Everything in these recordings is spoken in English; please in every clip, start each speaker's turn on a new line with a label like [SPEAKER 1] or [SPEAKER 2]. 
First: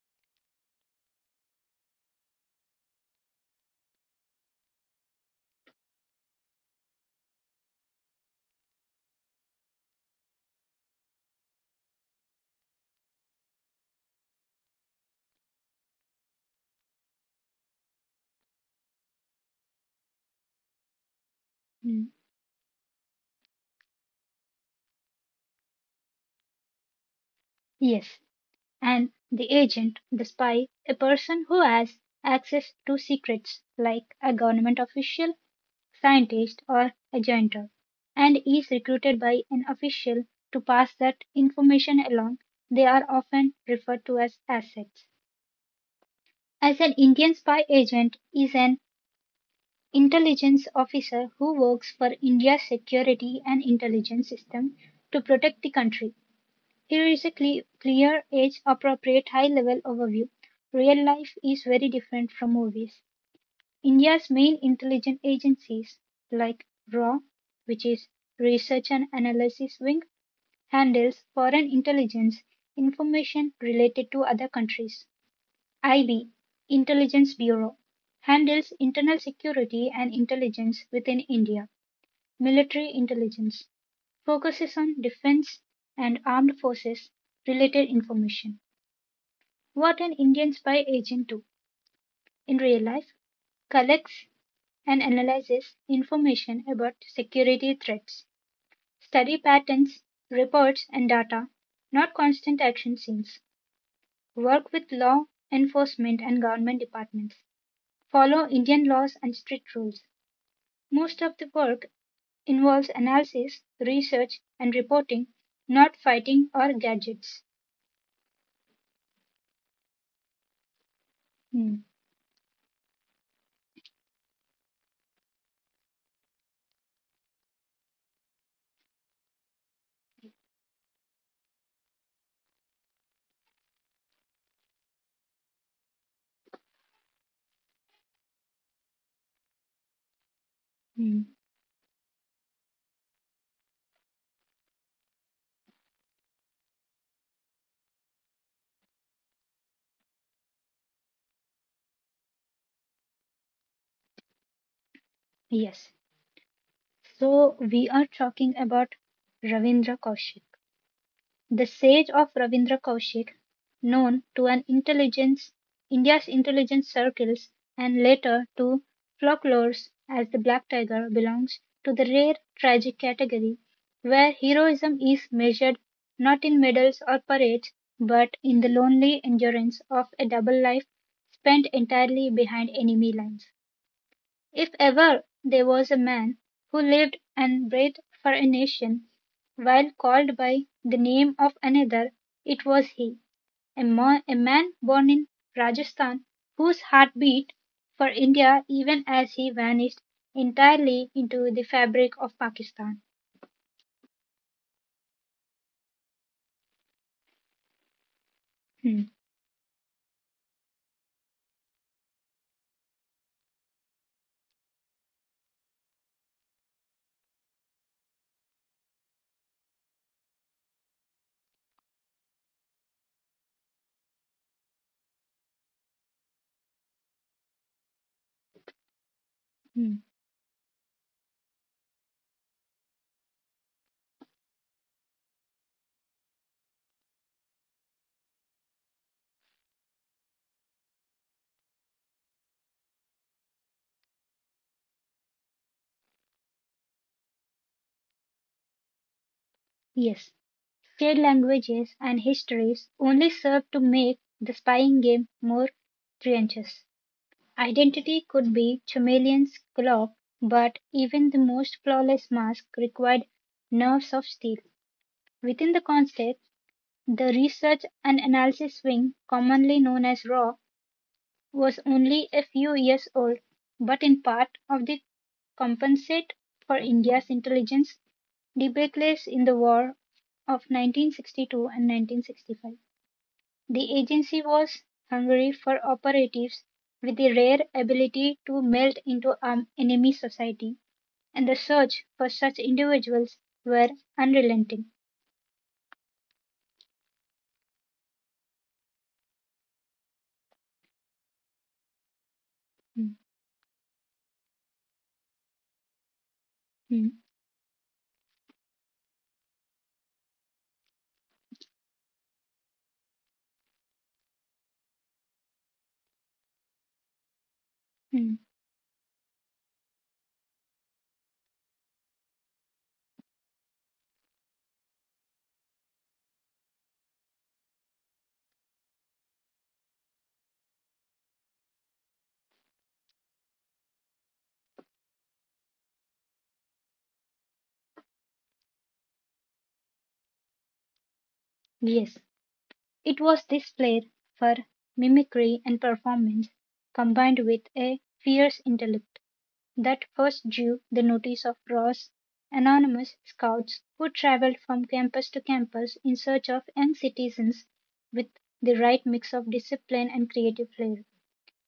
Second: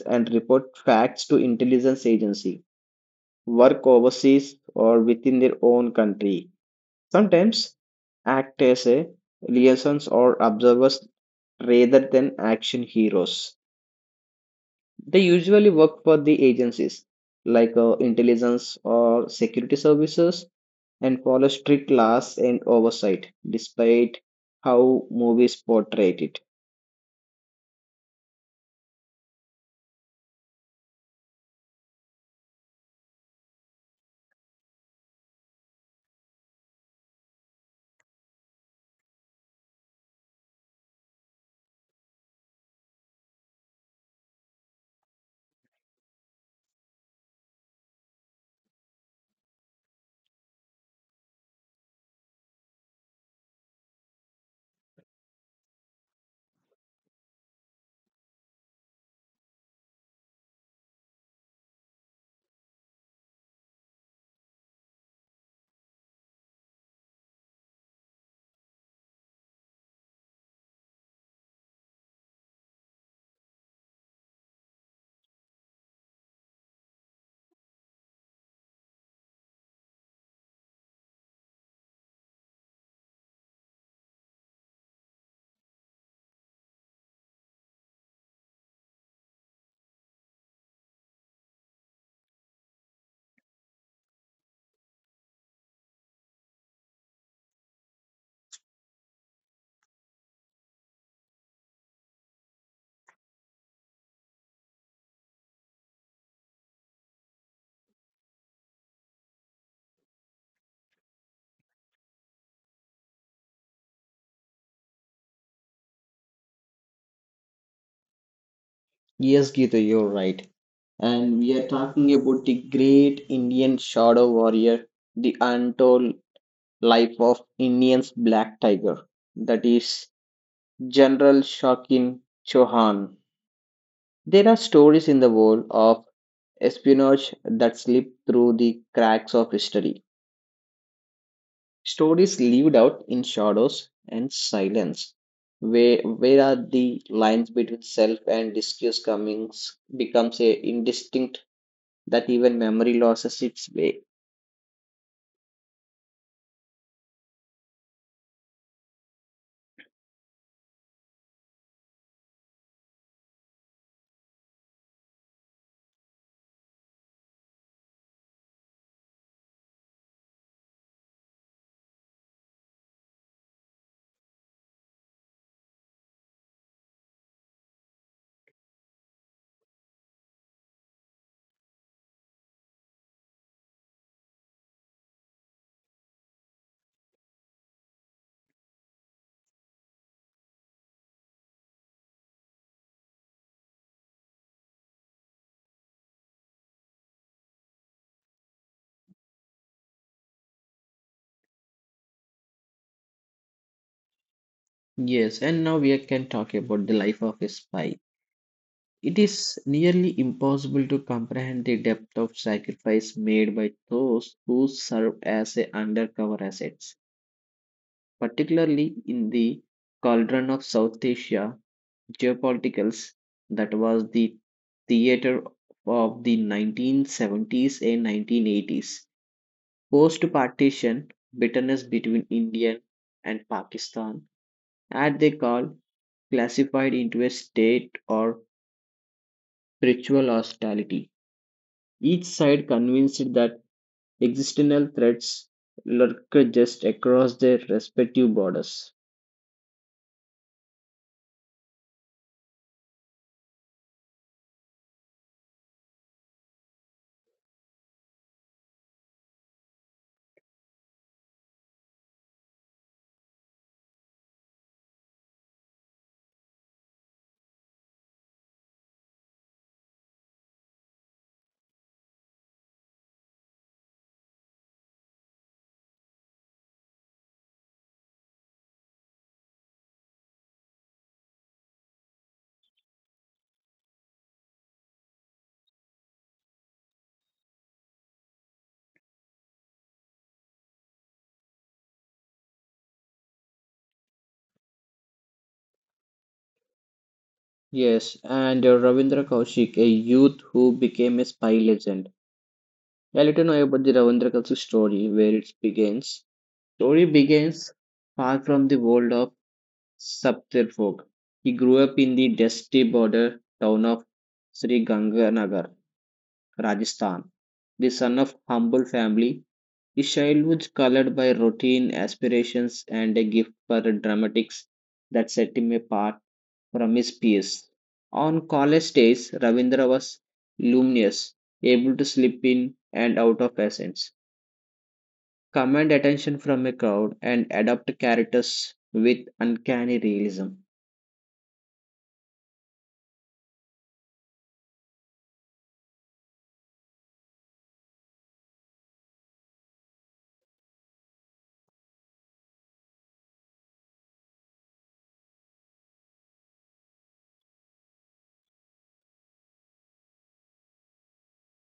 [SPEAKER 1] and report facts to intelligence agency, work overseas or within their own country. Sometimes act as a liaisons or observers rather than action heroes. They usually work for the agencies like intelligence or security services and follow strict
[SPEAKER 2] Hmm,
[SPEAKER 1] laws and oversight, despite how movies portray it.
[SPEAKER 2] Yes, and the agent, the spy, a person who has access to secrets like a government official, scientist or a janitor and is recruited by an official to pass that information along. They are often referred to as assets. As an Indian spy agent is an intelligence officer who works for India's security and intelligence system to protect the country. Here is a clear, age appropriate, high level overview. Real life is very different from movies. India's main intelligence agencies, like RAW, which is Research and Analysis Wing, handles foreign intelligence information related to other countries. IB (Intelligence Bureau) handles internal security and intelligence within India. Military Intelligence focuses on defense and armed forces related information. What an Indian spy agent do in real life collects and analyzes information about security threats, study patterns, reports and data, not constant action scenes. Work with law enforcement and government departments. Follow Indian laws and strict rules. Most of the work involves analysis, research, and reporting, not fighting or gadgets.
[SPEAKER 1] Yes, Gita, you're right. And we are
[SPEAKER 2] Hmm,
[SPEAKER 1] talking about the great Indian shadow warrior, the untold life of Indian's black tiger, that is General Shakin Chauhan. There are stories in the world of espionage that slip through the cracks of history.
[SPEAKER 2] hmm.
[SPEAKER 1] Stories lived out in shadows and silence. Where are the lines between self and disguise comings becomes a indistinct that even memory loses its way.
[SPEAKER 2] Yes. So we are talking about Ravindra Kaushal. The sage of Ravindra Kaushik, known to an intelligence India's intelligence circles and later to folklores as the black tiger belongs to the rare tragic category where heroism is measured not in medals or parades but in the lonely endurance of a double life spent entirely behind enemy lines. If ever there was a man who lived and breathed for a nation, while called by the name of another, it was he, a man born in Rajasthan, whose heart beat for India even as he vanished entirely into the fabric of Pakistan.
[SPEAKER 1] Yes, and now we can talk about the life of a spy.
[SPEAKER 2] Hmm,
[SPEAKER 1] It is nearly impossible to comprehend the depth of sacrifice made by those who serve as a undercover assets, particularly in the cauldron of South Asia geopolitics that was the theater of the 1970s and 1980s.
[SPEAKER 2] hmm.
[SPEAKER 1] Post partition, bitterness between India and Pakistan as they call, classified into a state or ritual hostility. Each side convinced that existential threats lurk just across their respective borders.
[SPEAKER 2] Yes, shared languages and histories only serve to make the spying game more trenches. Identity could be Chameleon's cloak, but even the most flawless mask required nerves of steel. Within the concept, the research and analysis wing, commonly known as RAW, was only a few years old, but in part of the compensate for India's intelligence debacles in the war of 1962 and 1965. The agency was hungry for operatives with the rare ability to melt into an enemy society, and the search for such individuals were unrelenting.
[SPEAKER 1] Yes, and Ravindra Kaushik, a youth who became a spy legend.
[SPEAKER 2] Mm,
[SPEAKER 1] Yeah, let me know about the Ravindra Kaushik story, where it begins. Story
[SPEAKER 2] mm,
[SPEAKER 1] begins far from the world of Saptarfog. He grew up in the dusty border town of Sri Ganganagar, Rajasthan. The son of
[SPEAKER 2] mm.
[SPEAKER 1] humble family, his childhood colored by routine aspirations and a gift for dramatics that set him apart from his peers. On college days, Ravindra was luminous, able to slip in and out of accents, command attention from a crowd, and adopt characters with uncanny realism.
[SPEAKER 2] Yes, it was this flair for mimicry and performance combined with a fierce intellect that first drew the notice of Ross' anonymous scouts who traveled from campus to campus in search of young citizens with the right mix of discipline and creative flair.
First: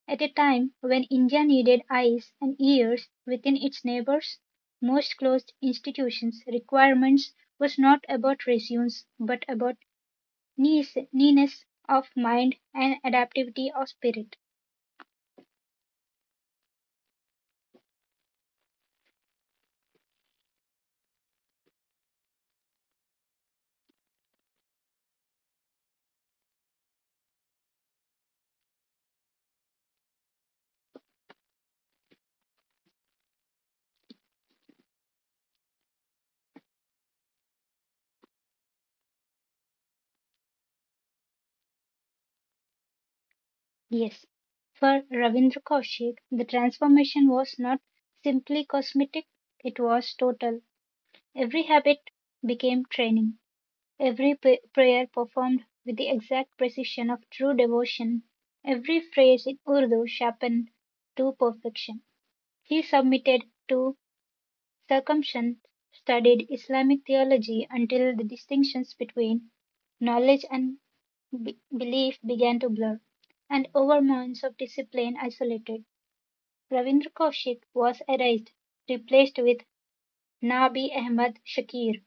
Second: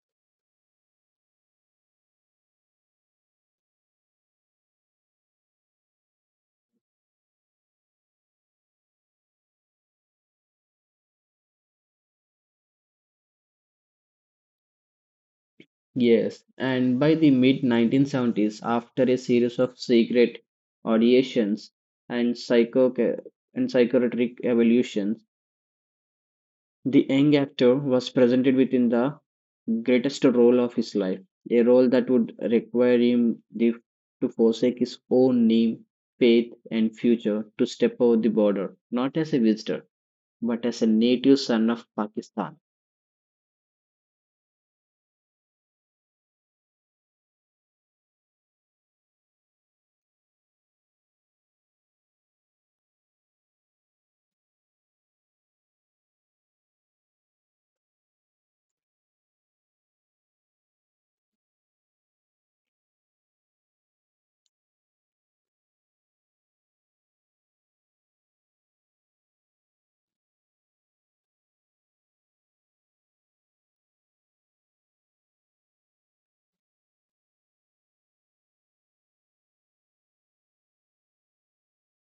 [SPEAKER 2] At a time when India needed eyes and ears within its neighbors, most closed institutions' requirements was not about resumes but about neatness of mind and adaptability of spirit.
[SPEAKER 1] Yes, and by the mid 1970s, after a series of secret auditions and psycho and psychiatric evolutions, the young actor was presented within the greatest role of his life, a role that would require him to forsake his own name, faith, and future to step over the border, not as a visitor, but as a native son of Pakistan.
[SPEAKER 2] Yes, for Ravindra Kaushik, the transformation was not simply cosmetic, it was total. Every habit became training, every prayer performed with the exact precision of true devotion, every phrase in Urdu sharpened to perfection. He submitted to circumcision, studied Islamic theology until the distinctions between knowledge and belief began to blur, and over months of discipline isolated. Ravindra Kaushik was erased, replaced with Nabi Ahmed Shakir.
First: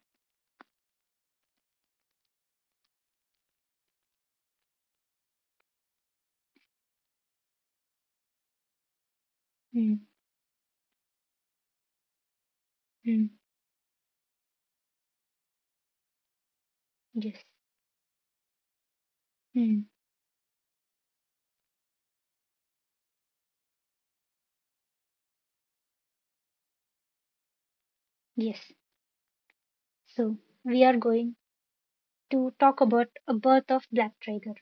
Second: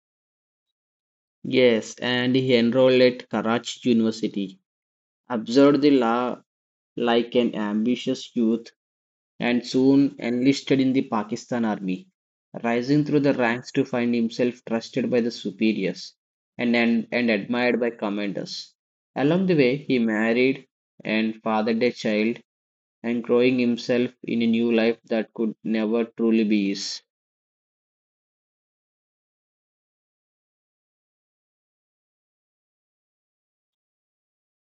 [SPEAKER 1] Yes, and he enrolled at Karachi University, observed the law like an ambitious youth and
[SPEAKER 2] Hmm,
[SPEAKER 1] soon enlisted in the Pakistan Army, rising through
[SPEAKER 2] hmm,
[SPEAKER 1] the ranks to find himself trusted by the superiors and
[SPEAKER 2] yes,
[SPEAKER 1] admired by commanders. Along the way,
[SPEAKER 2] hmm,
[SPEAKER 1] he married and fathered a child and growing himself in a new life that could never truly be his.
[SPEAKER 2] yes. So, we are going to talk about a birth of Black Tiger.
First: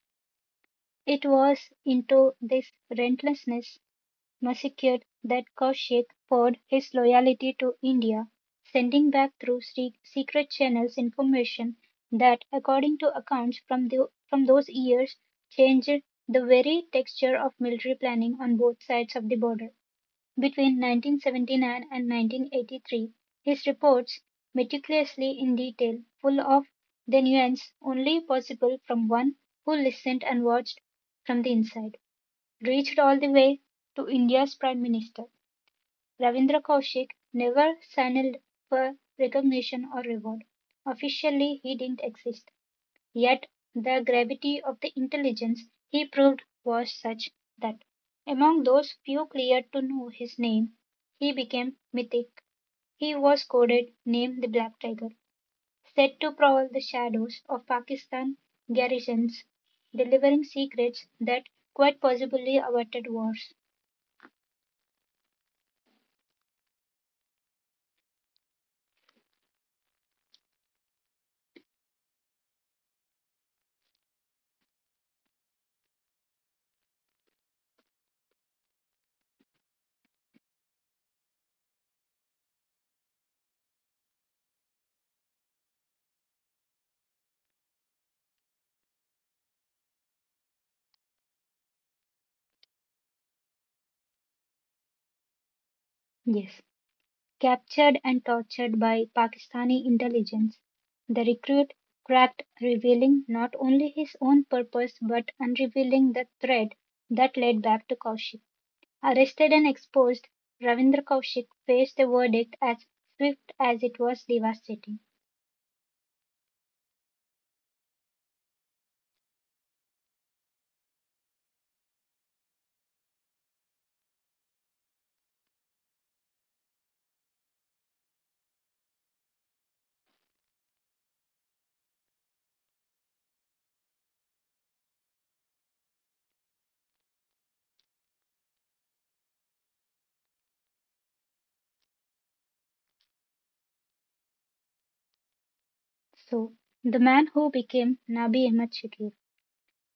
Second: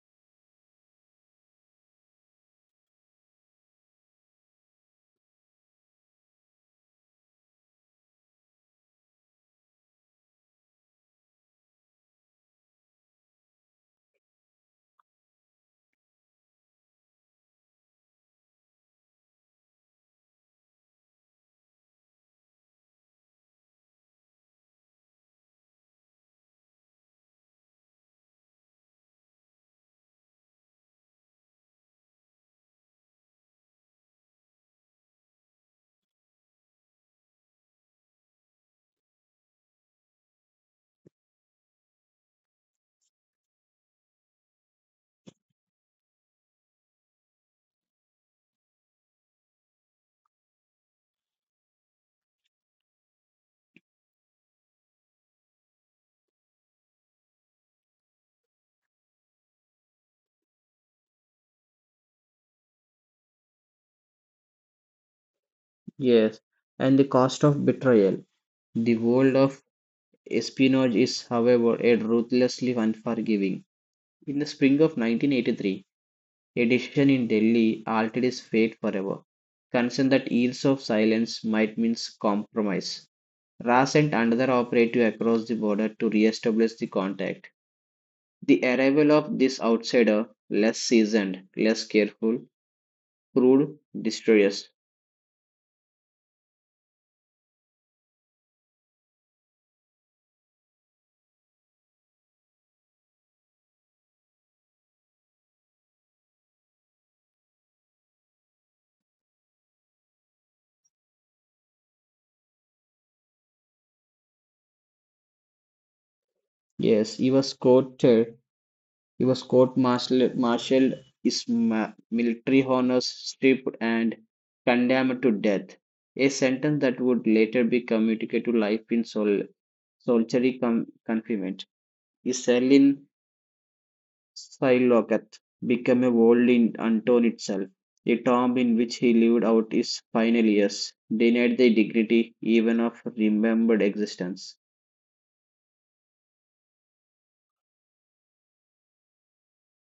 [SPEAKER 2] It was into this relentlessness massacred that Kaushik poured his loyalty to India, sending back through secret channels information that, according to accounts from, from those years, changed the very texture of military planning on both sides of the border. Between 1979 and 1983, his reports, meticulously in detail, full of the nuance only possible from one who listened and watched from the inside, reached all the way to India's Prime Minister. Ravindra Kaushik never signaled for recognition or reward. Officially, he didn't exist. Yet, the gravity of the intelligence he proved was such that, among those few cleared to know his name, he became mythic. He was coded, named the Black Tiger, said to prowl the shadows of Pakistan garrisons, delivering secrets that quite possibly averted wars.
[SPEAKER 1] Yes, and the cost of betrayal. The world of espionage is, however, a ruthlessly unforgiving. In the spring of 1983, a decision in Delhi altered his fate forever. Concerned that years of silence might mean compromise, Ra sent another operative across the border to re-establish the contact. The arrival of this outsider, less seasoned, less careful, proved disastrous.
[SPEAKER 2] Yes, captured and tortured by Pakistani intelligence, the recruit cracked revealing not only his own purpose but unrevealing the thread that led back to Kaushik. Arrested and exposed, Ravindra Kaushik faced a verdict as swift as it was devastating.
[SPEAKER 1] Yes, he was court-martialed, his military honors stripped, and condemned to death, a sentence that would later be commuted to life in solitary confinement. His cell in Silocath became a world unto itself. The tomb in which he lived out his final years, denied the dignity even of remembered existence.
[SPEAKER 2] So, the man who became Nabi Ahmed Shakir.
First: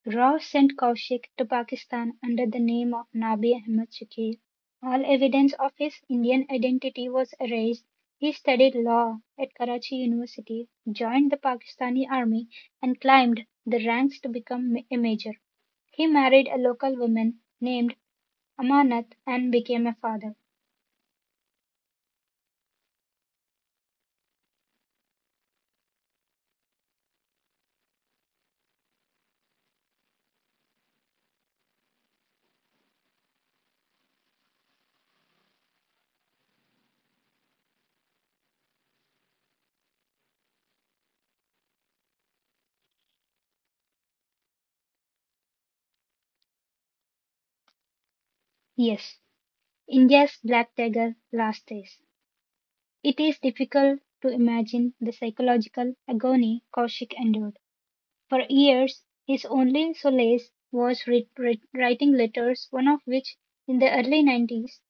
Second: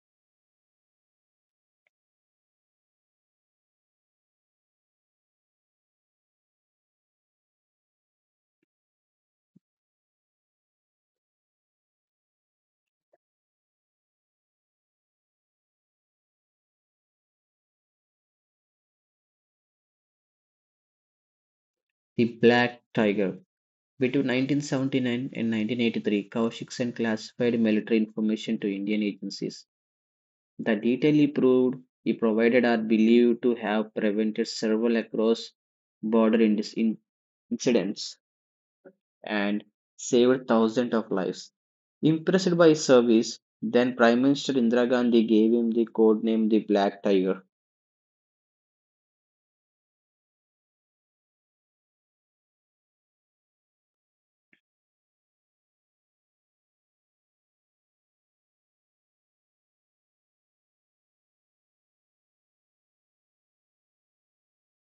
[SPEAKER 2] Rao sent Kaushik to Pakistan under the name of Nabi Ahmad Shakir. All evidence of his Indian identity was erased. He studied law at Karachi University, joined the Pakistani army, and climbed the ranks to become a major. He married a local woman named Amanat and became a father.
[SPEAKER 1] The Black Tiger. Between 1979 and 1983, Kaushik sent classified military information to Indian agencies. The detail he provided are believed to have prevented several across border incidents and saved thousands of lives. Impressed by his service, then Prime Minister Indira Gandhi gave him the code name the Black Tiger,
[SPEAKER 2] Yes, India's Black Tiger Last Days. It is difficult to imagine the psychological agony Kaushik endured. For years, his only solace was writing letters, one of which, in the early 90s,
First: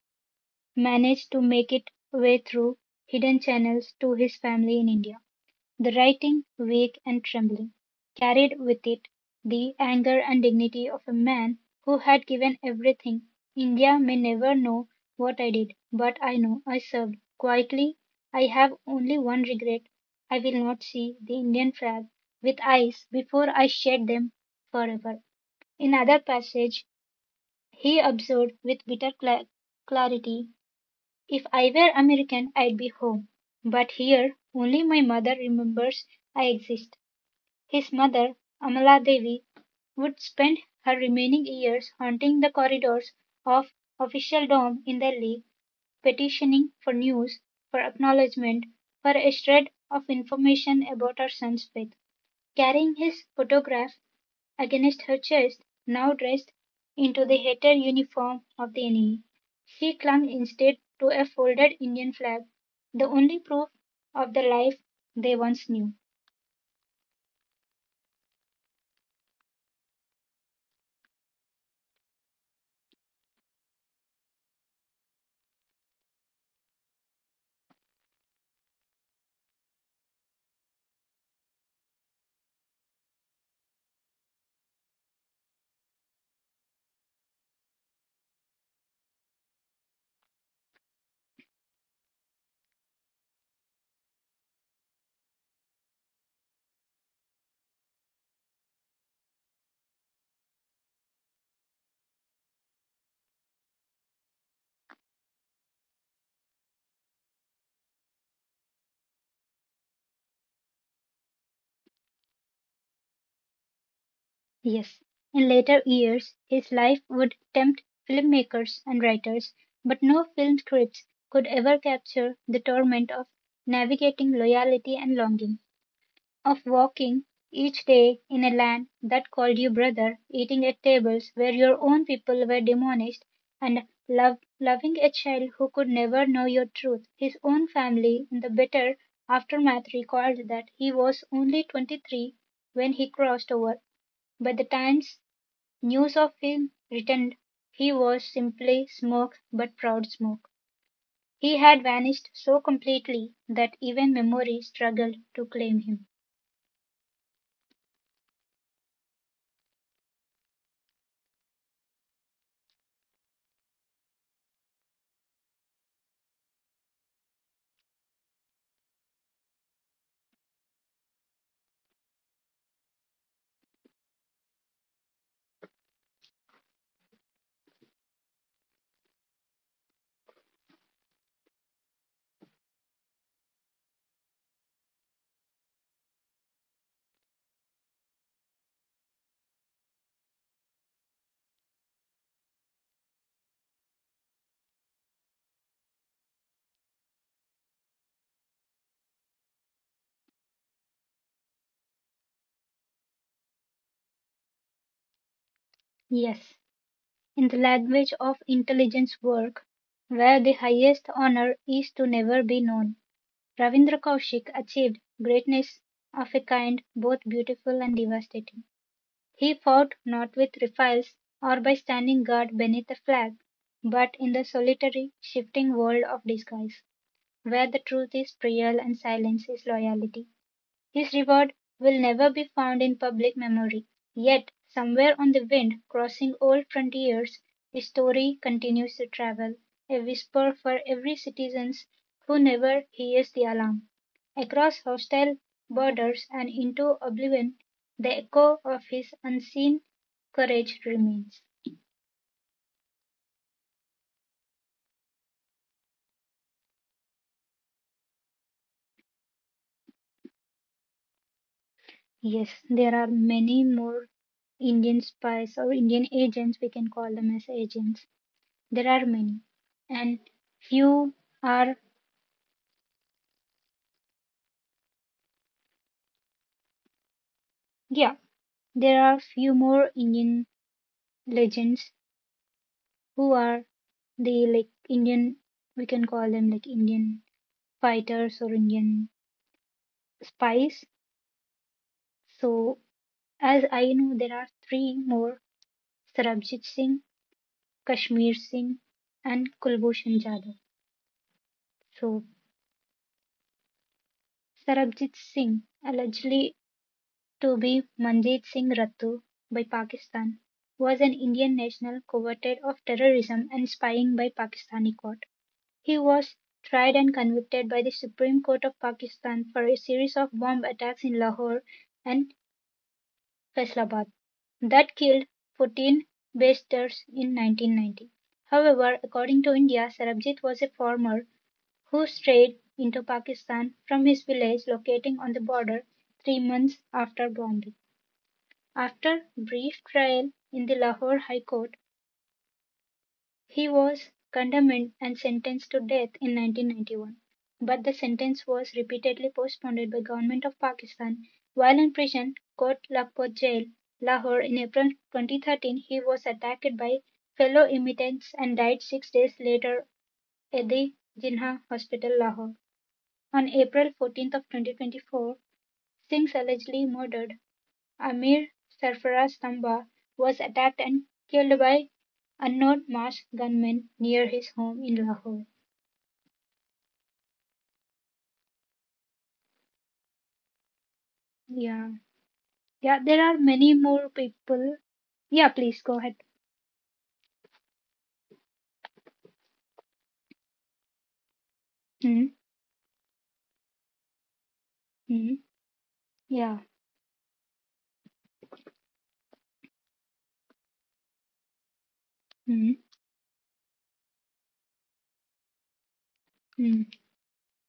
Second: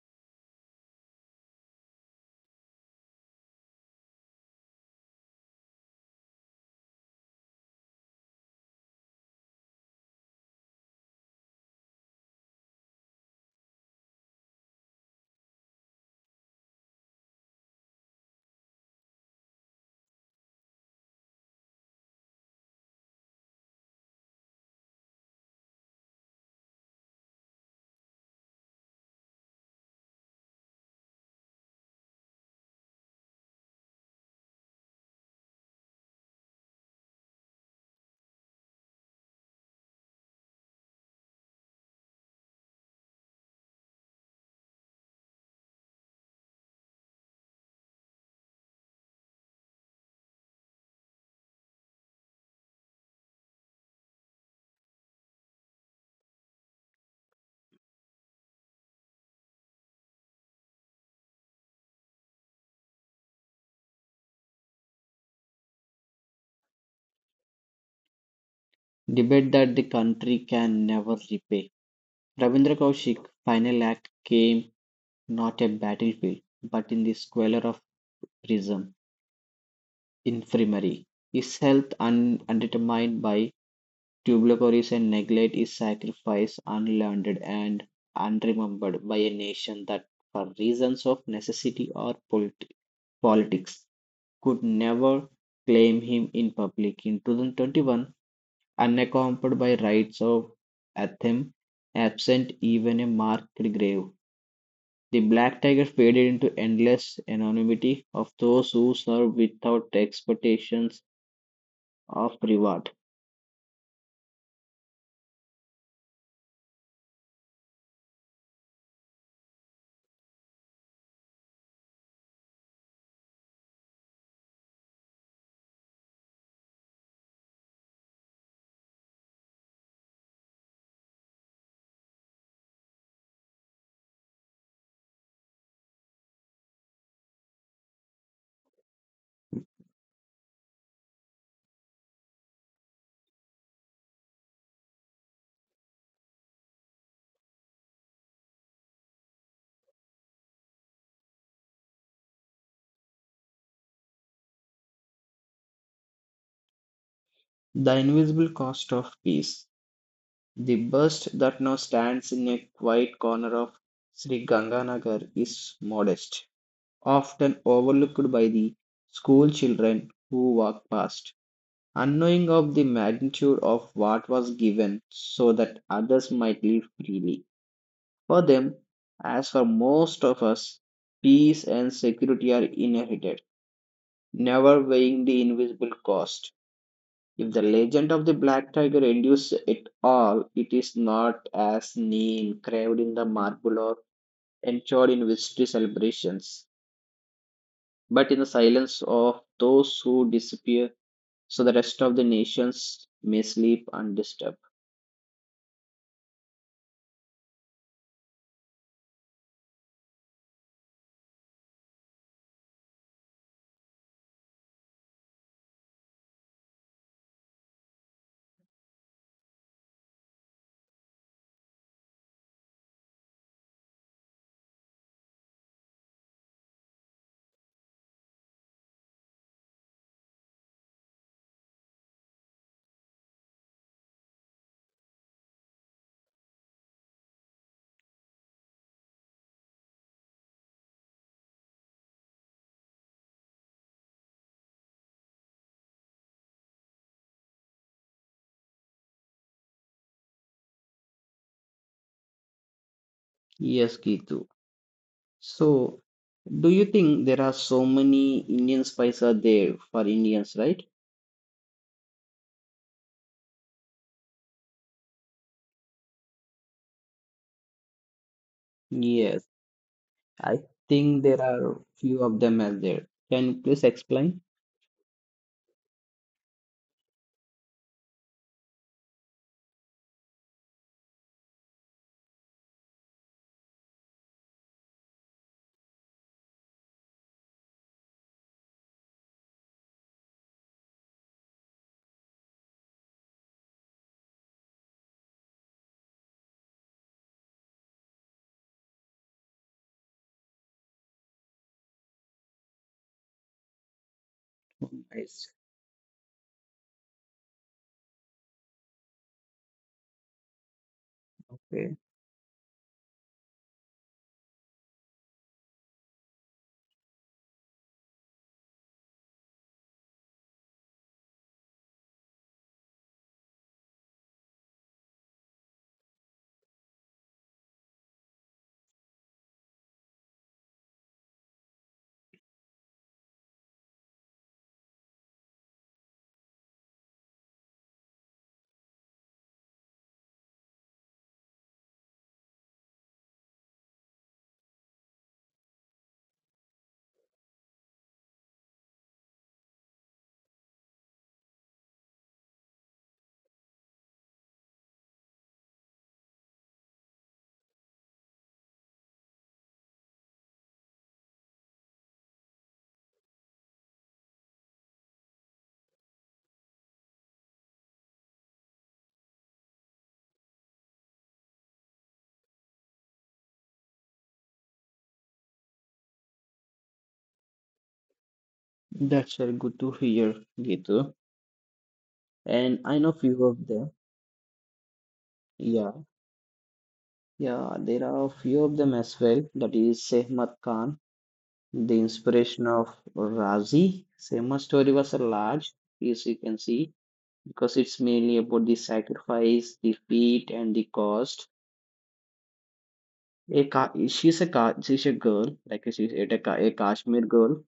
[SPEAKER 2] managed to make its way through hidden channels to his family in India. The writing, vague and trembling, carried with it the anger and dignity of a man who had given everything. India may never know what I did, but I know I served quietly. I have only one regret I will not see the Indian flag with eyes before I shed them forever. In another passage he observed with bitter clarity, if I were American, I'd be home. But here only my mother remembers I exist. His mother, Amala Devi, would spend her remaining years haunting the corridors of officialdom in Delhi, petitioning for news, for acknowledgement, for a shred of information about her son's fate. Carrying his photograph against her chest, now dressed into the hated uniform of the enemy, she clung instead to a folded Indian flag, the only proof of the life they once knew.
[SPEAKER 1] debate that the country can never repay. Rabindra Kaushik's final act came not at battlefield, but in the squalor of prison, infirmary. His health undetermined by tuberculosis and neglect, his sacrifice unlearned and unremembered by a nation that, for reasons of necessity or politics could never claim him in public. In 2021, unaccompanied by rites of anthem, absent even a marked grave, the black tiger faded into endless anonymity of those who serve without expectations of reward.
[SPEAKER 2] Yes. In later years, his life would tempt filmmakers and writers, but no film scripts could ever capture the torment of navigating loyalty and longing, of walking each day in a land that called you brother, eating at tables where your own people were demonished, and love, loving a child who could never know your truth. His own family, in the bitter aftermath, recalled that he was only 23 when he crossed over. By the times news of him returned, he was simply Smoke, but proud Smoke. He had vanished so completely that even memory struggled to claim him.
[SPEAKER 1] The invisible cost of peace. The bust that now stands in a quiet corner of Sri Ganganagar is modest, often overlooked by the school children who walked past, unknowing of the magnitude of what was given so that others might live freely. For them, as for most of us, peace and security are inherited, never weighing the invisible cost. If the legend of the black tiger endures it all, it is not as name carved in the marble or enshrined in victory celebrations, but in the silence of those who disappear, so the rest of the nations may sleep undisturbed.
[SPEAKER 2] Yes, in the language of intelligence work, where the highest honor is to never be known, Ravindra Kaushik achieved greatness of a kind both beautiful and devastating. He fought not with rifles or by standing guard beneath a flag, but in the solitary, shifting world of disguise, where the truth is trivial and silence is loyalty. His reward will never be found in public memory. Yet, somewhere on the wind, crossing old frontiers, his story continues to travel, a whisper for every citizen who never hears the alarm. Across hostile borders and into oblivion, the echo of his unseen courage remains.
[SPEAKER 1] Yes, Gitu. So, do you think there are so many Indian spies are there for Indians, right?
[SPEAKER 2] Yes, there are many more Indian spies or Indian agents, we can call them as agents. There are many,
[SPEAKER 1] Yes,
[SPEAKER 2] and
[SPEAKER 1] I
[SPEAKER 2] few
[SPEAKER 1] think there
[SPEAKER 2] are
[SPEAKER 1] are few of them as there. Can you please explain?
[SPEAKER 2] yeah, there are few more Indian legends who are the like Indian we can call them like Indian fighters or Indian spies. So as I know there are three more Sarabjit Singh, Kashmir Singh and Kulbhushan Jadhav. So
[SPEAKER 1] Oh,
[SPEAKER 2] Sarabjit
[SPEAKER 1] nice.
[SPEAKER 2] Singh allegedly to be Manjeet Singh Rattu by Pakistan was an Indian
[SPEAKER 1] Okay.
[SPEAKER 2] national convicted of terrorism and spying by Pakistani court. He was tried and convicted by the Supreme Court of Pakistan for a series of bomb attacks in Lahore and Faisalabad that killed 14 Baisters in 1990. However, according to India, Sarabjit was a farmer who strayed into Pakistan from his village locating on the border 3 months after bombing. After brief trial in the Lahore High Court, he was condemned and sentenced to death in 1991, but the sentence was repeatedly postponed by Government of Pakistan. While in prison, Court Lakhpat Jail, Lahore, in April 2013, he was attacked by fellow inmates and died 6 days later at the Jinnah Hospital, Lahore. On April 14th of 2024, Singh allegedly murdered Amir Sarfaraz Tamba was attacked and killed by unknown masked gunmen near his home in Lahore.
[SPEAKER 1] That's very good to hear, Gitu.
[SPEAKER 2] Yeah.
[SPEAKER 1] And I
[SPEAKER 2] Yeah,
[SPEAKER 1] know
[SPEAKER 2] there are
[SPEAKER 1] few of
[SPEAKER 2] many
[SPEAKER 1] them.
[SPEAKER 2] more people. Yeah, please
[SPEAKER 1] Yeah,
[SPEAKER 2] go ahead.
[SPEAKER 1] yeah, there are few of them as well. That is Sehmat Khan. The
[SPEAKER 2] Mm,
[SPEAKER 1] inspiration of Razi, Sema story was a
[SPEAKER 2] mm,
[SPEAKER 1] large, as you
[SPEAKER 2] yeah.
[SPEAKER 1] can see, because it's mainly about the sacrifice, the feat, and the cost.
[SPEAKER 2] Mm,
[SPEAKER 1] She's a girl, like a
[SPEAKER 2] mm,
[SPEAKER 1] Kashmir girl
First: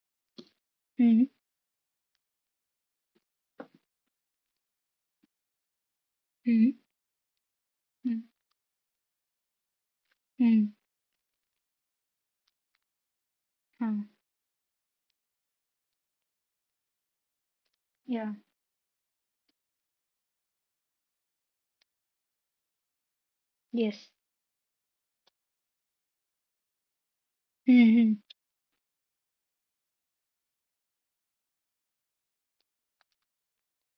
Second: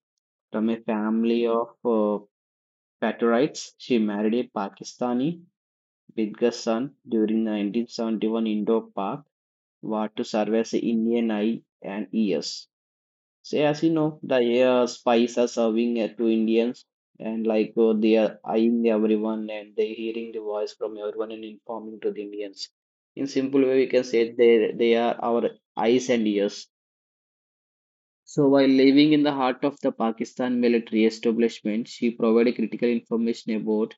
[SPEAKER 1] from a
[SPEAKER 2] mm,
[SPEAKER 1] family of Paturites. She married a Pakistani Bidga
[SPEAKER 2] mm,
[SPEAKER 1] son during
[SPEAKER 2] mm,
[SPEAKER 1] 1971 Indo-Pak war to serve
[SPEAKER 2] mm,
[SPEAKER 1] as an Indian eye and ears. So as you
[SPEAKER 2] huh.
[SPEAKER 1] know, the spies are serving it to Indians, and like they
[SPEAKER 2] Yeah.
[SPEAKER 1] are eyeing everyone, and they hearing the voice from everyone and informing to the Indians. In simple way, we can
[SPEAKER 2] Yes.
[SPEAKER 1] say they are our eyes and ears.
[SPEAKER 2] Mm, mm,
[SPEAKER 1] So while living in the heart of the Pakistan military establishment, she provided critical information about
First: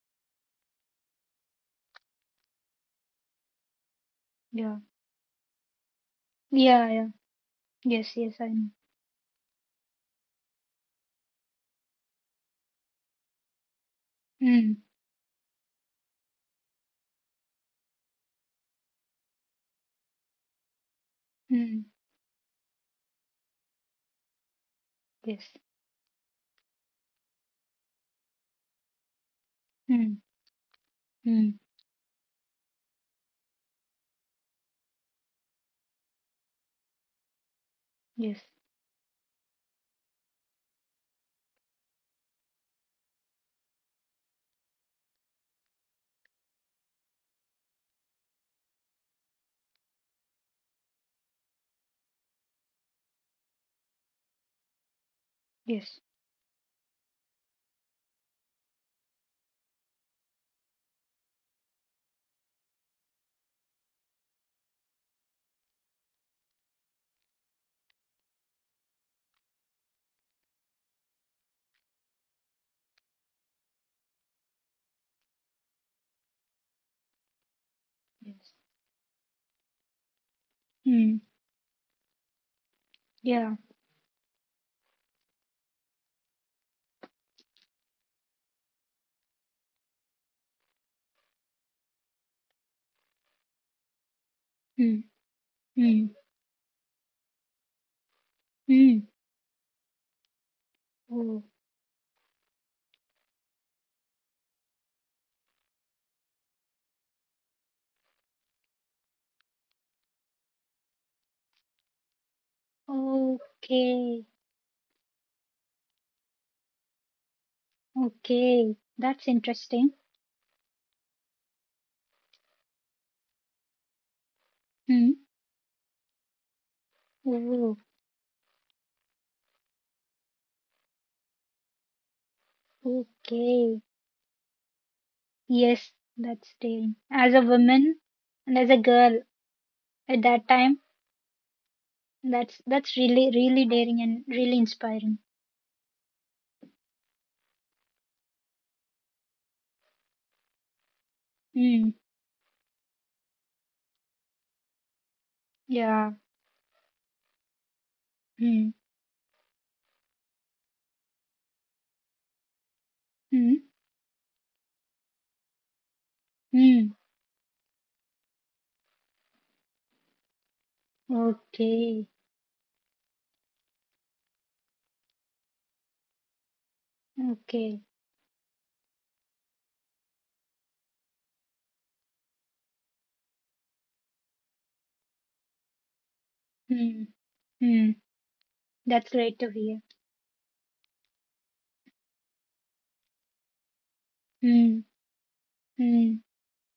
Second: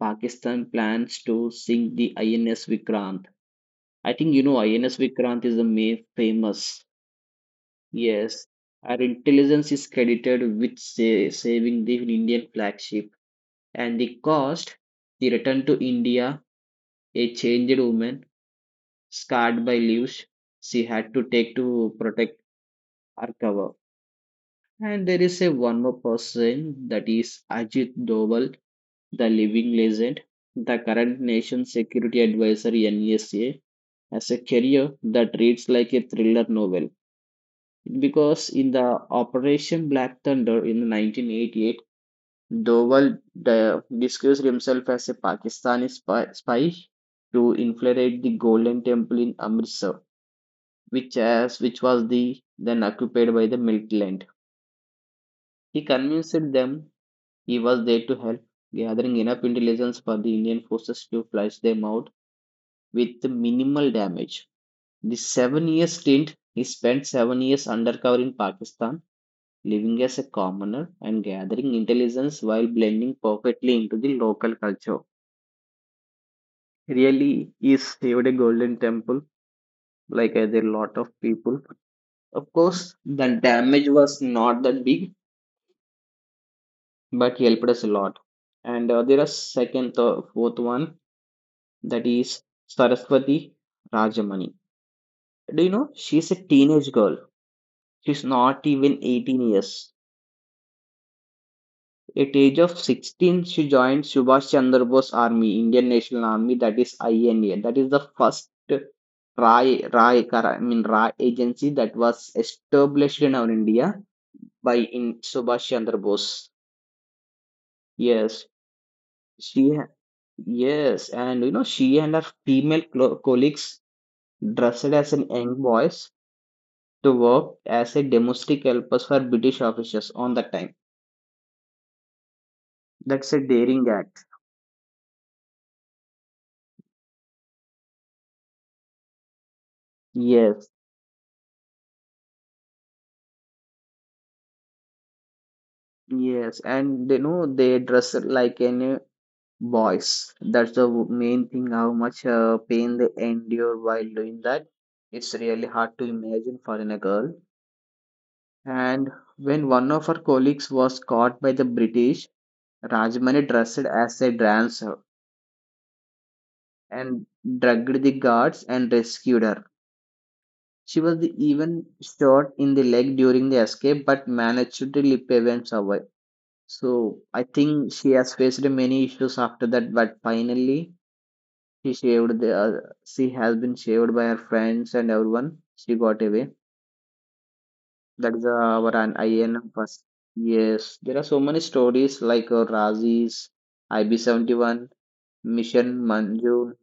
[SPEAKER 1] Pakistan plans to sink the INS Vikrant. I think you know
[SPEAKER 2] yeah.
[SPEAKER 1] INS Vikrant is the main famous.
[SPEAKER 2] Yeah, yeah. Yes, yes,
[SPEAKER 1] Yes,
[SPEAKER 2] I know.
[SPEAKER 1] our intelligence is credited with saving the Indian flagship, and the cost,
[SPEAKER 2] Mm,
[SPEAKER 1] the return to India, a changed woman, scarred by leaves she had to take
[SPEAKER 2] mm,
[SPEAKER 1] to protect her cover. And there is
[SPEAKER 2] yes.
[SPEAKER 1] a one more person, that is Ajit Doval, the living
[SPEAKER 2] Mm,
[SPEAKER 1] legend, the current
[SPEAKER 2] mm,
[SPEAKER 1] nation security advisor NSA, as a career that reads like a thriller novel,
[SPEAKER 2] yes,
[SPEAKER 1] because in the Operation Black Thunder in 1988, Doval disguised himself as a Pakistani spy to infiltrate the Golden Temple in Amritsar, which, which was the then occupied by the Milkland. He
[SPEAKER 2] yes,
[SPEAKER 1] convinced them he was there to help, gathering enough intelligence for the Indian forces to flush them out with minimal damage. The 7-year stint, he spent 7 years undercover in Pakistan, living as a commoner and gathering intelligence while blending perfectly into the local culture. Really is saved a
[SPEAKER 2] yes.
[SPEAKER 1] golden temple, like there are a lot of
[SPEAKER 2] Mm,
[SPEAKER 1] people. Of course the
[SPEAKER 2] yeah.
[SPEAKER 1] damage was not that big, but helped us a lot. And there are second fourth one, that is Saraswati Rajamani.
[SPEAKER 2] Mm,
[SPEAKER 1] Do you know
[SPEAKER 2] mm,
[SPEAKER 1] she's a teenage girl, she's not even
[SPEAKER 2] mm,
[SPEAKER 1] 18 years.
[SPEAKER 2] Oh,
[SPEAKER 1] At age of 16, she joined Subhash Chandra Bose Army, Indian National Army, that is INA. That is the first IRAI, I mean RAI agency that was established in our India
[SPEAKER 2] okay,
[SPEAKER 1] by in Subhash Chandra Bose. Yes,
[SPEAKER 2] okay. That's
[SPEAKER 1] she,
[SPEAKER 2] interesting.
[SPEAKER 1] yes, and you know she and her female colleagues dressed as
[SPEAKER 2] Hmm.
[SPEAKER 1] an young boys to work
[SPEAKER 2] Oh,
[SPEAKER 1] as a domestic helpers for British officers on that time. That's a daring
[SPEAKER 2] okay.
[SPEAKER 1] act.
[SPEAKER 2] Yes, that's daring. As a woman and as a girl at that
[SPEAKER 1] Yes,
[SPEAKER 2] time, that's really really daring and really inspiring.
[SPEAKER 1] yes, and they know they dress like any boys. That's the main thing, how
[SPEAKER 2] Hmm.
[SPEAKER 1] much pain they endure while doing that. It's really hard to
[SPEAKER 2] Yeah.
[SPEAKER 1] imagine for a girl.
[SPEAKER 2] Hmm.
[SPEAKER 1] And when one of her colleagues was caught by the British, Rajmani
[SPEAKER 2] Hmm.
[SPEAKER 1] dressed as a dancer
[SPEAKER 2] Hmm.
[SPEAKER 1] and drugged the guards and rescued her. She was the even
[SPEAKER 2] Okay.
[SPEAKER 1] shot in the leg during the escape, but managed to slip away and survive. So I
[SPEAKER 2] Okay.
[SPEAKER 1] think she has faced many issues after that, but finally she shaved the she has been shaved by her friends and everyone. She got away.
[SPEAKER 2] Hmm. Hmm.
[SPEAKER 1] That is our an
[SPEAKER 2] That's great to
[SPEAKER 1] INM
[SPEAKER 2] hear.
[SPEAKER 1] first. Yes, there are so many stories like Razi's,
[SPEAKER 2] Hmm.
[SPEAKER 1] IB71, Mission
[SPEAKER 2] Hmm.
[SPEAKER 1] Manju,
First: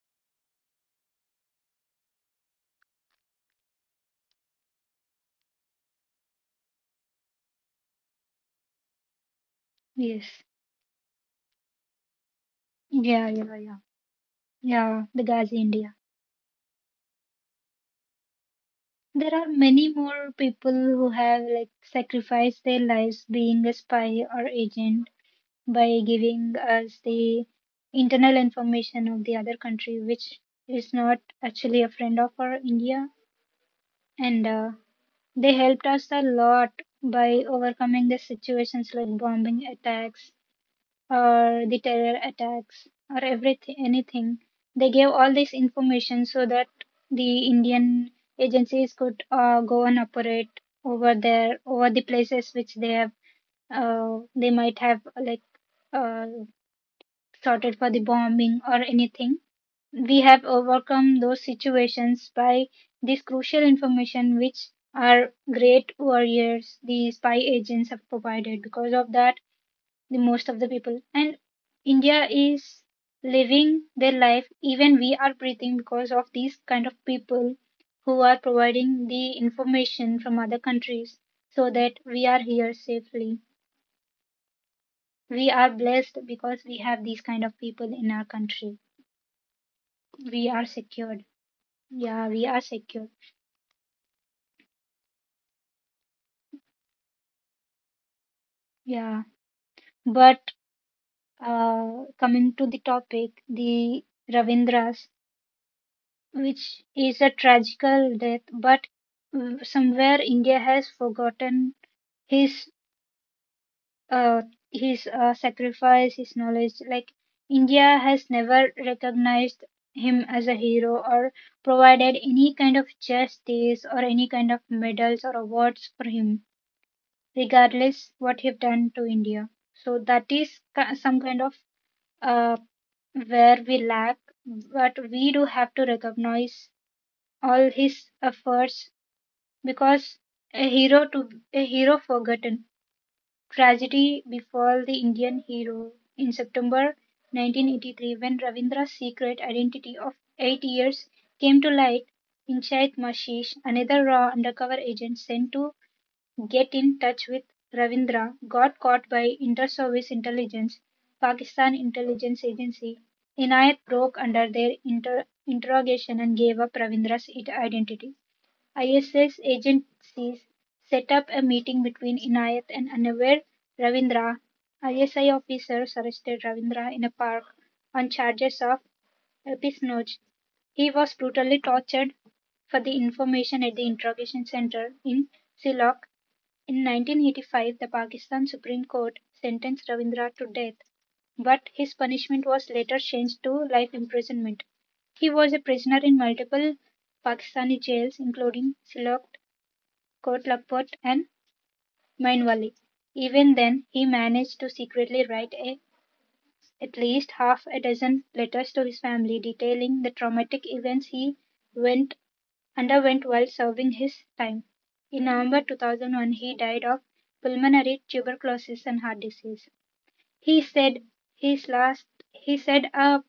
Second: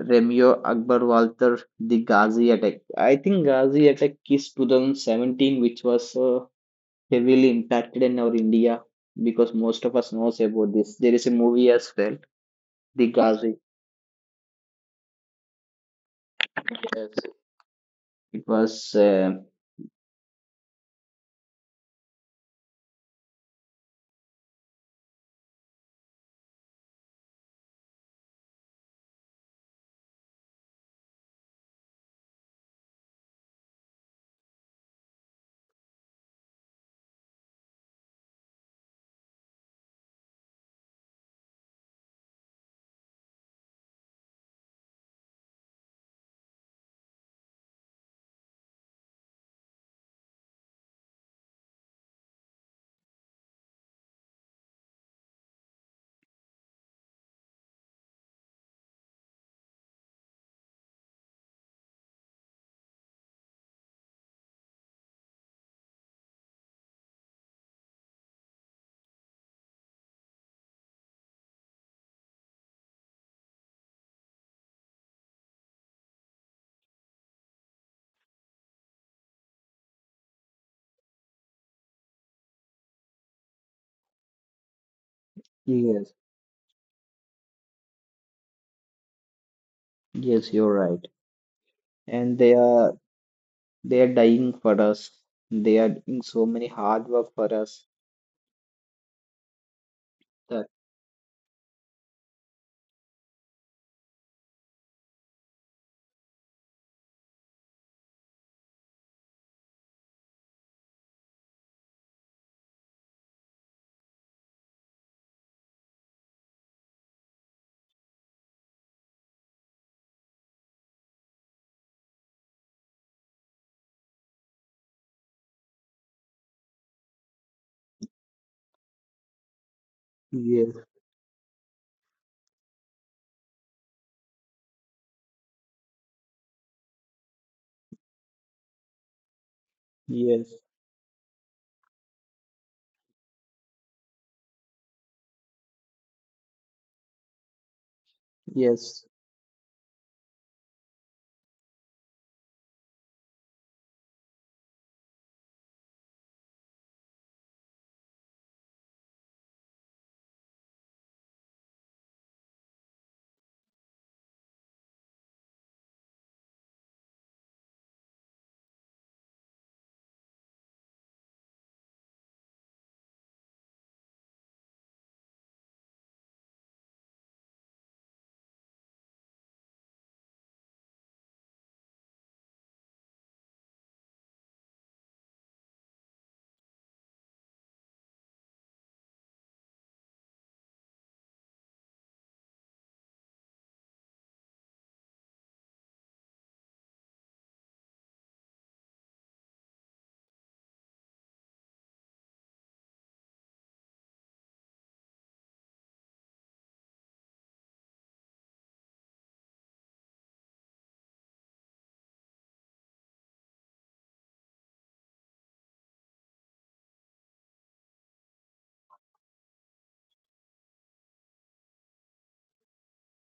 [SPEAKER 1] Remyo Akbar Walter, the Ghazi attack. I think Ghazi attack is 2017, which was heavily impacted in our India, because most of us
[SPEAKER 2] Yes.
[SPEAKER 1] knows about this. There is a movie as well. The
[SPEAKER 2] Yeah.
[SPEAKER 1] Ghazi.
[SPEAKER 2] Yeah. Yeah. Yeah. The Ghazi India.
[SPEAKER 1] Yes, it was.
[SPEAKER 2] There
[SPEAKER 1] Uh,
[SPEAKER 2] are many more people who have like sacrificed their lives being a spy or agent by giving us the internal information of the other country, which is not actually a friend of our India. And They helped us a lot by overcoming the situations like bombing attacks or the terror attacks or everything anything. They gave all this information so that the indian agencies could go and operate over there, over the places which they have they might have like uh, sorted for the bombing or anything. We have overcome those situations by this crucial information which our great warriors, the spy agents, have provided. Because of that, the most of the people. And India is living their life, even we are breathing because of these kind of people who are providing the information from other countries so that we are here safely. We are
[SPEAKER 1] yes,
[SPEAKER 2] blessed because we have these kind of people in our country. We
[SPEAKER 1] yes,
[SPEAKER 2] are
[SPEAKER 1] you're right.
[SPEAKER 2] secured. Yeah,
[SPEAKER 1] And
[SPEAKER 2] we
[SPEAKER 1] they
[SPEAKER 2] are
[SPEAKER 1] are
[SPEAKER 2] secured.
[SPEAKER 1] they are dying for us. They are doing so many hard work for us.
[SPEAKER 2] Yeah. But
[SPEAKER 1] That
[SPEAKER 2] coming to the topic, the Ravindras, which is a tragical death. But somewhere India has forgotten his uh, his sacrifice, his knowledge. Like India has never recognized him as a hero or provided any kind of justice or any kind of medals or awards for him, regardless what he done to India. So that is
[SPEAKER 1] yes,
[SPEAKER 2] some kind of uh, where we lack, but we do have to recognize all his efforts. Because
[SPEAKER 1] yes,
[SPEAKER 2] a hero to a hero forgotten, tragedy befall the Indian hero in September 1983 when Ravindra's
[SPEAKER 1] yes,
[SPEAKER 2] secret identity of 8 years came to light. Inchait Mashish, another raw undercover agent sent to get in touch with Ravindra, got caught by Inter-Service Intelligence, Pakistan Intelligence Agency. Inayat broke under their interrogation and gave up Ravindra's identity. ISS agencies set up a meeting between Inayat and unaware Ravindra. ISI officers arrested Ravindra in a park on charges of espionage. He was brutally tortured for the information at the interrogation center in Silok. In 1985, the Pakistan Supreme Court sentenced Ravindra to death, but his punishment was later changed to life imprisonment. He was a prisoner in multiple Pakistani jails, including Silok, Coatlacoot and Mainvali. Even then, he managed to secretly write a, at least half a dozen letters to his family detailing the traumatic events he went underwent while serving his time. In November 2001, he died of pulmonary tuberculosis and heart disease. He said his last, he said a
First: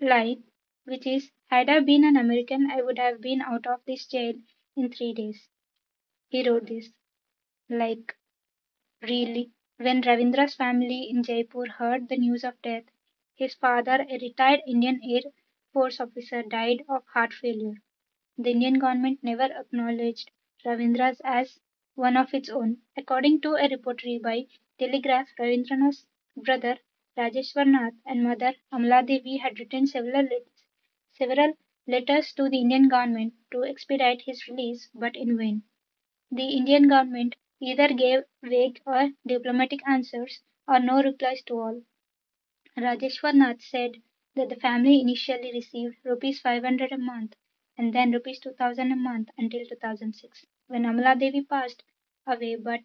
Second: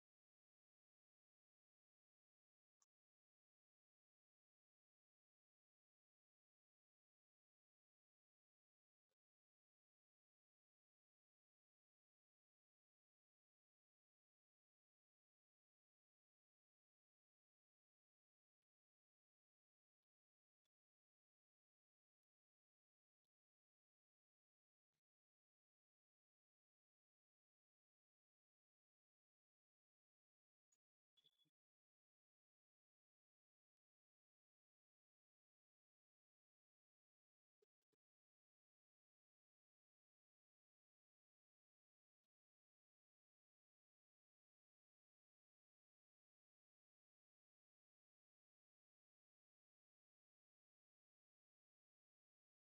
[SPEAKER 2] line, which is, had I been an American I would have been out of this jail in 3 days. He wrote this like. Really, when Ravindra's family in Jaipur heard the news of death, his father, a retired Indian Air Force officer, died of heart failure. The Indian government never acknowledged Ravindra's as one of its own. According to a reportry by Telegraph, Ravindranath's brother Rajeshwarnath and mother Amla Devi had written several letters to the Indian government to expedite his release, but in vain. The Indian government either gave vague or diplomatic answers or no replies to all. Rajeshwar Nath said that the family initially received rupees 500 a month and then rupees 2000 a month until 2006, when Amala Devi passed away, but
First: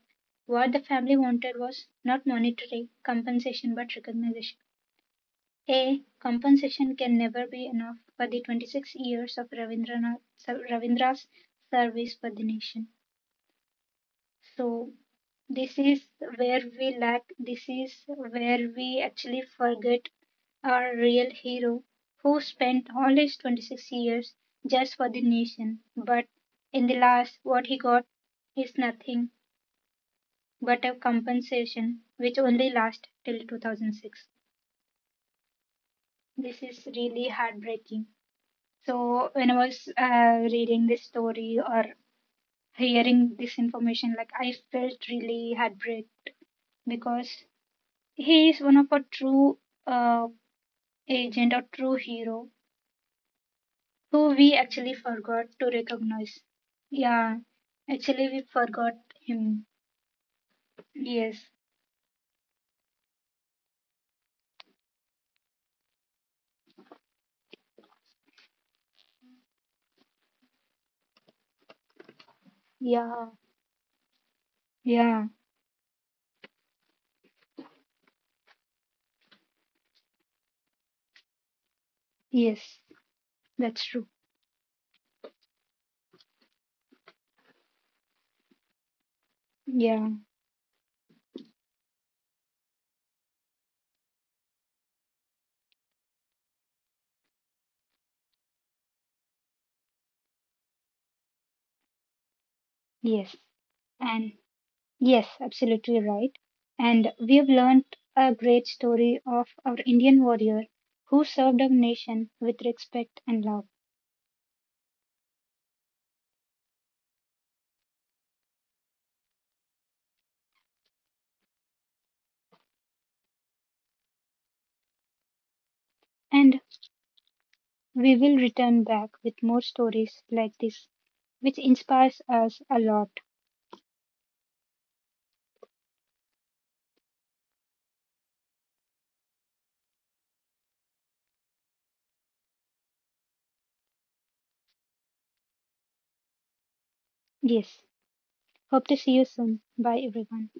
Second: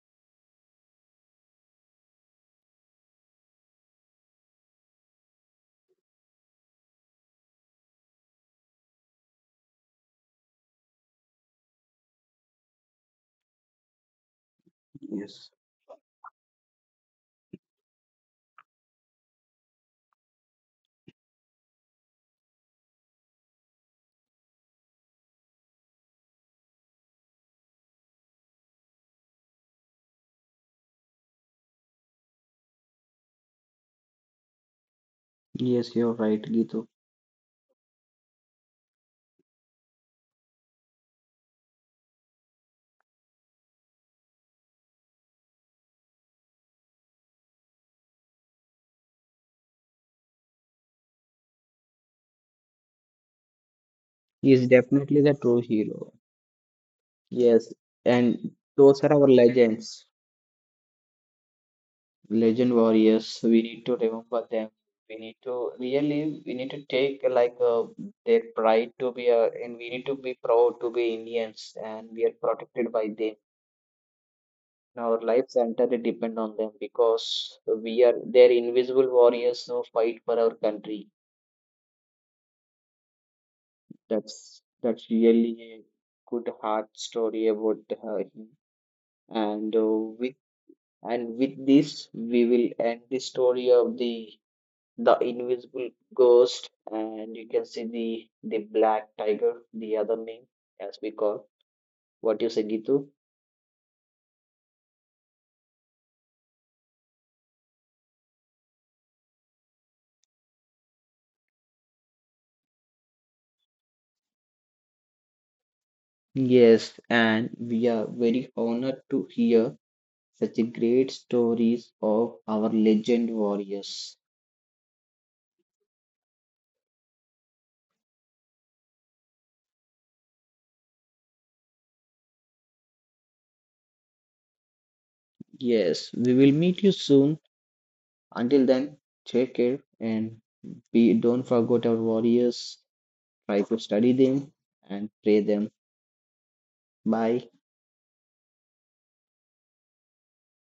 [SPEAKER 2] what the family wanted was not monetary compensation but recognition. A compensation can never be enough for the 26 years of Ravindra's service for the nation. So,
[SPEAKER 1] yes,
[SPEAKER 2] this is where we lack, this is where we actually forget our real hero who spent all his 26 years just for the nation. But in the last, what he got is nothing but a compensation which only lasts till 2006.
[SPEAKER 1] yes. You're right,
[SPEAKER 2] This is
[SPEAKER 1] Gitu.
[SPEAKER 2] really heartbreaking. So, when I was reading this story or hearing this information, like I felt really heartbreak because he is one of a true uh, agent, or true hero, who
[SPEAKER 1] He
[SPEAKER 2] we
[SPEAKER 1] is
[SPEAKER 2] actually
[SPEAKER 1] definitely the
[SPEAKER 2] forgot
[SPEAKER 1] true
[SPEAKER 2] to
[SPEAKER 1] hero.
[SPEAKER 2] recognize. Yeah,
[SPEAKER 1] Yes,
[SPEAKER 2] actually we
[SPEAKER 1] and
[SPEAKER 2] forgot
[SPEAKER 1] those are our
[SPEAKER 2] him.
[SPEAKER 1] legends.
[SPEAKER 2] Yes.
[SPEAKER 1] Legend warriors, we need to remember them. We need to really, we need to take like their pride to be, and we need to be proud to be Indians, and we are protected by
[SPEAKER 2] Yeah.
[SPEAKER 1] them. Our
[SPEAKER 2] Yeah.
[SPEAKER 1] lives entirely depend on them, because we are their invisible warriors who fight for our country.
[SPEAKER 2] Yes, that's true.
[SPEAKER 1] That's really a good heart story about him. And
[SPEAKER 2] Yeah.
[SPEAKER 1] with and with this we will end the story of the invisible ghost, and you can see the black tiger, the other name as we call. What you say, Gitu?
[SPEAKER 2] Yes. And yes, absolutely right. And we have learned a great story of our Indian warrior who served our nation with respect and love.
[SPEAKER 1] Yes, and we are very honored to hear such a great stories of our legend warriors.
[SPEAKER 2] And we will return back with more stories like this, which inspires us a lot.
[SPEAKER 1] Yes, we will meet you soon. Until then, take care, and be don't forget our warriors. Try to study them and pray them. Bye.
[SPEAKER 2] Yes. Hope to see you soon. Bye, everyone.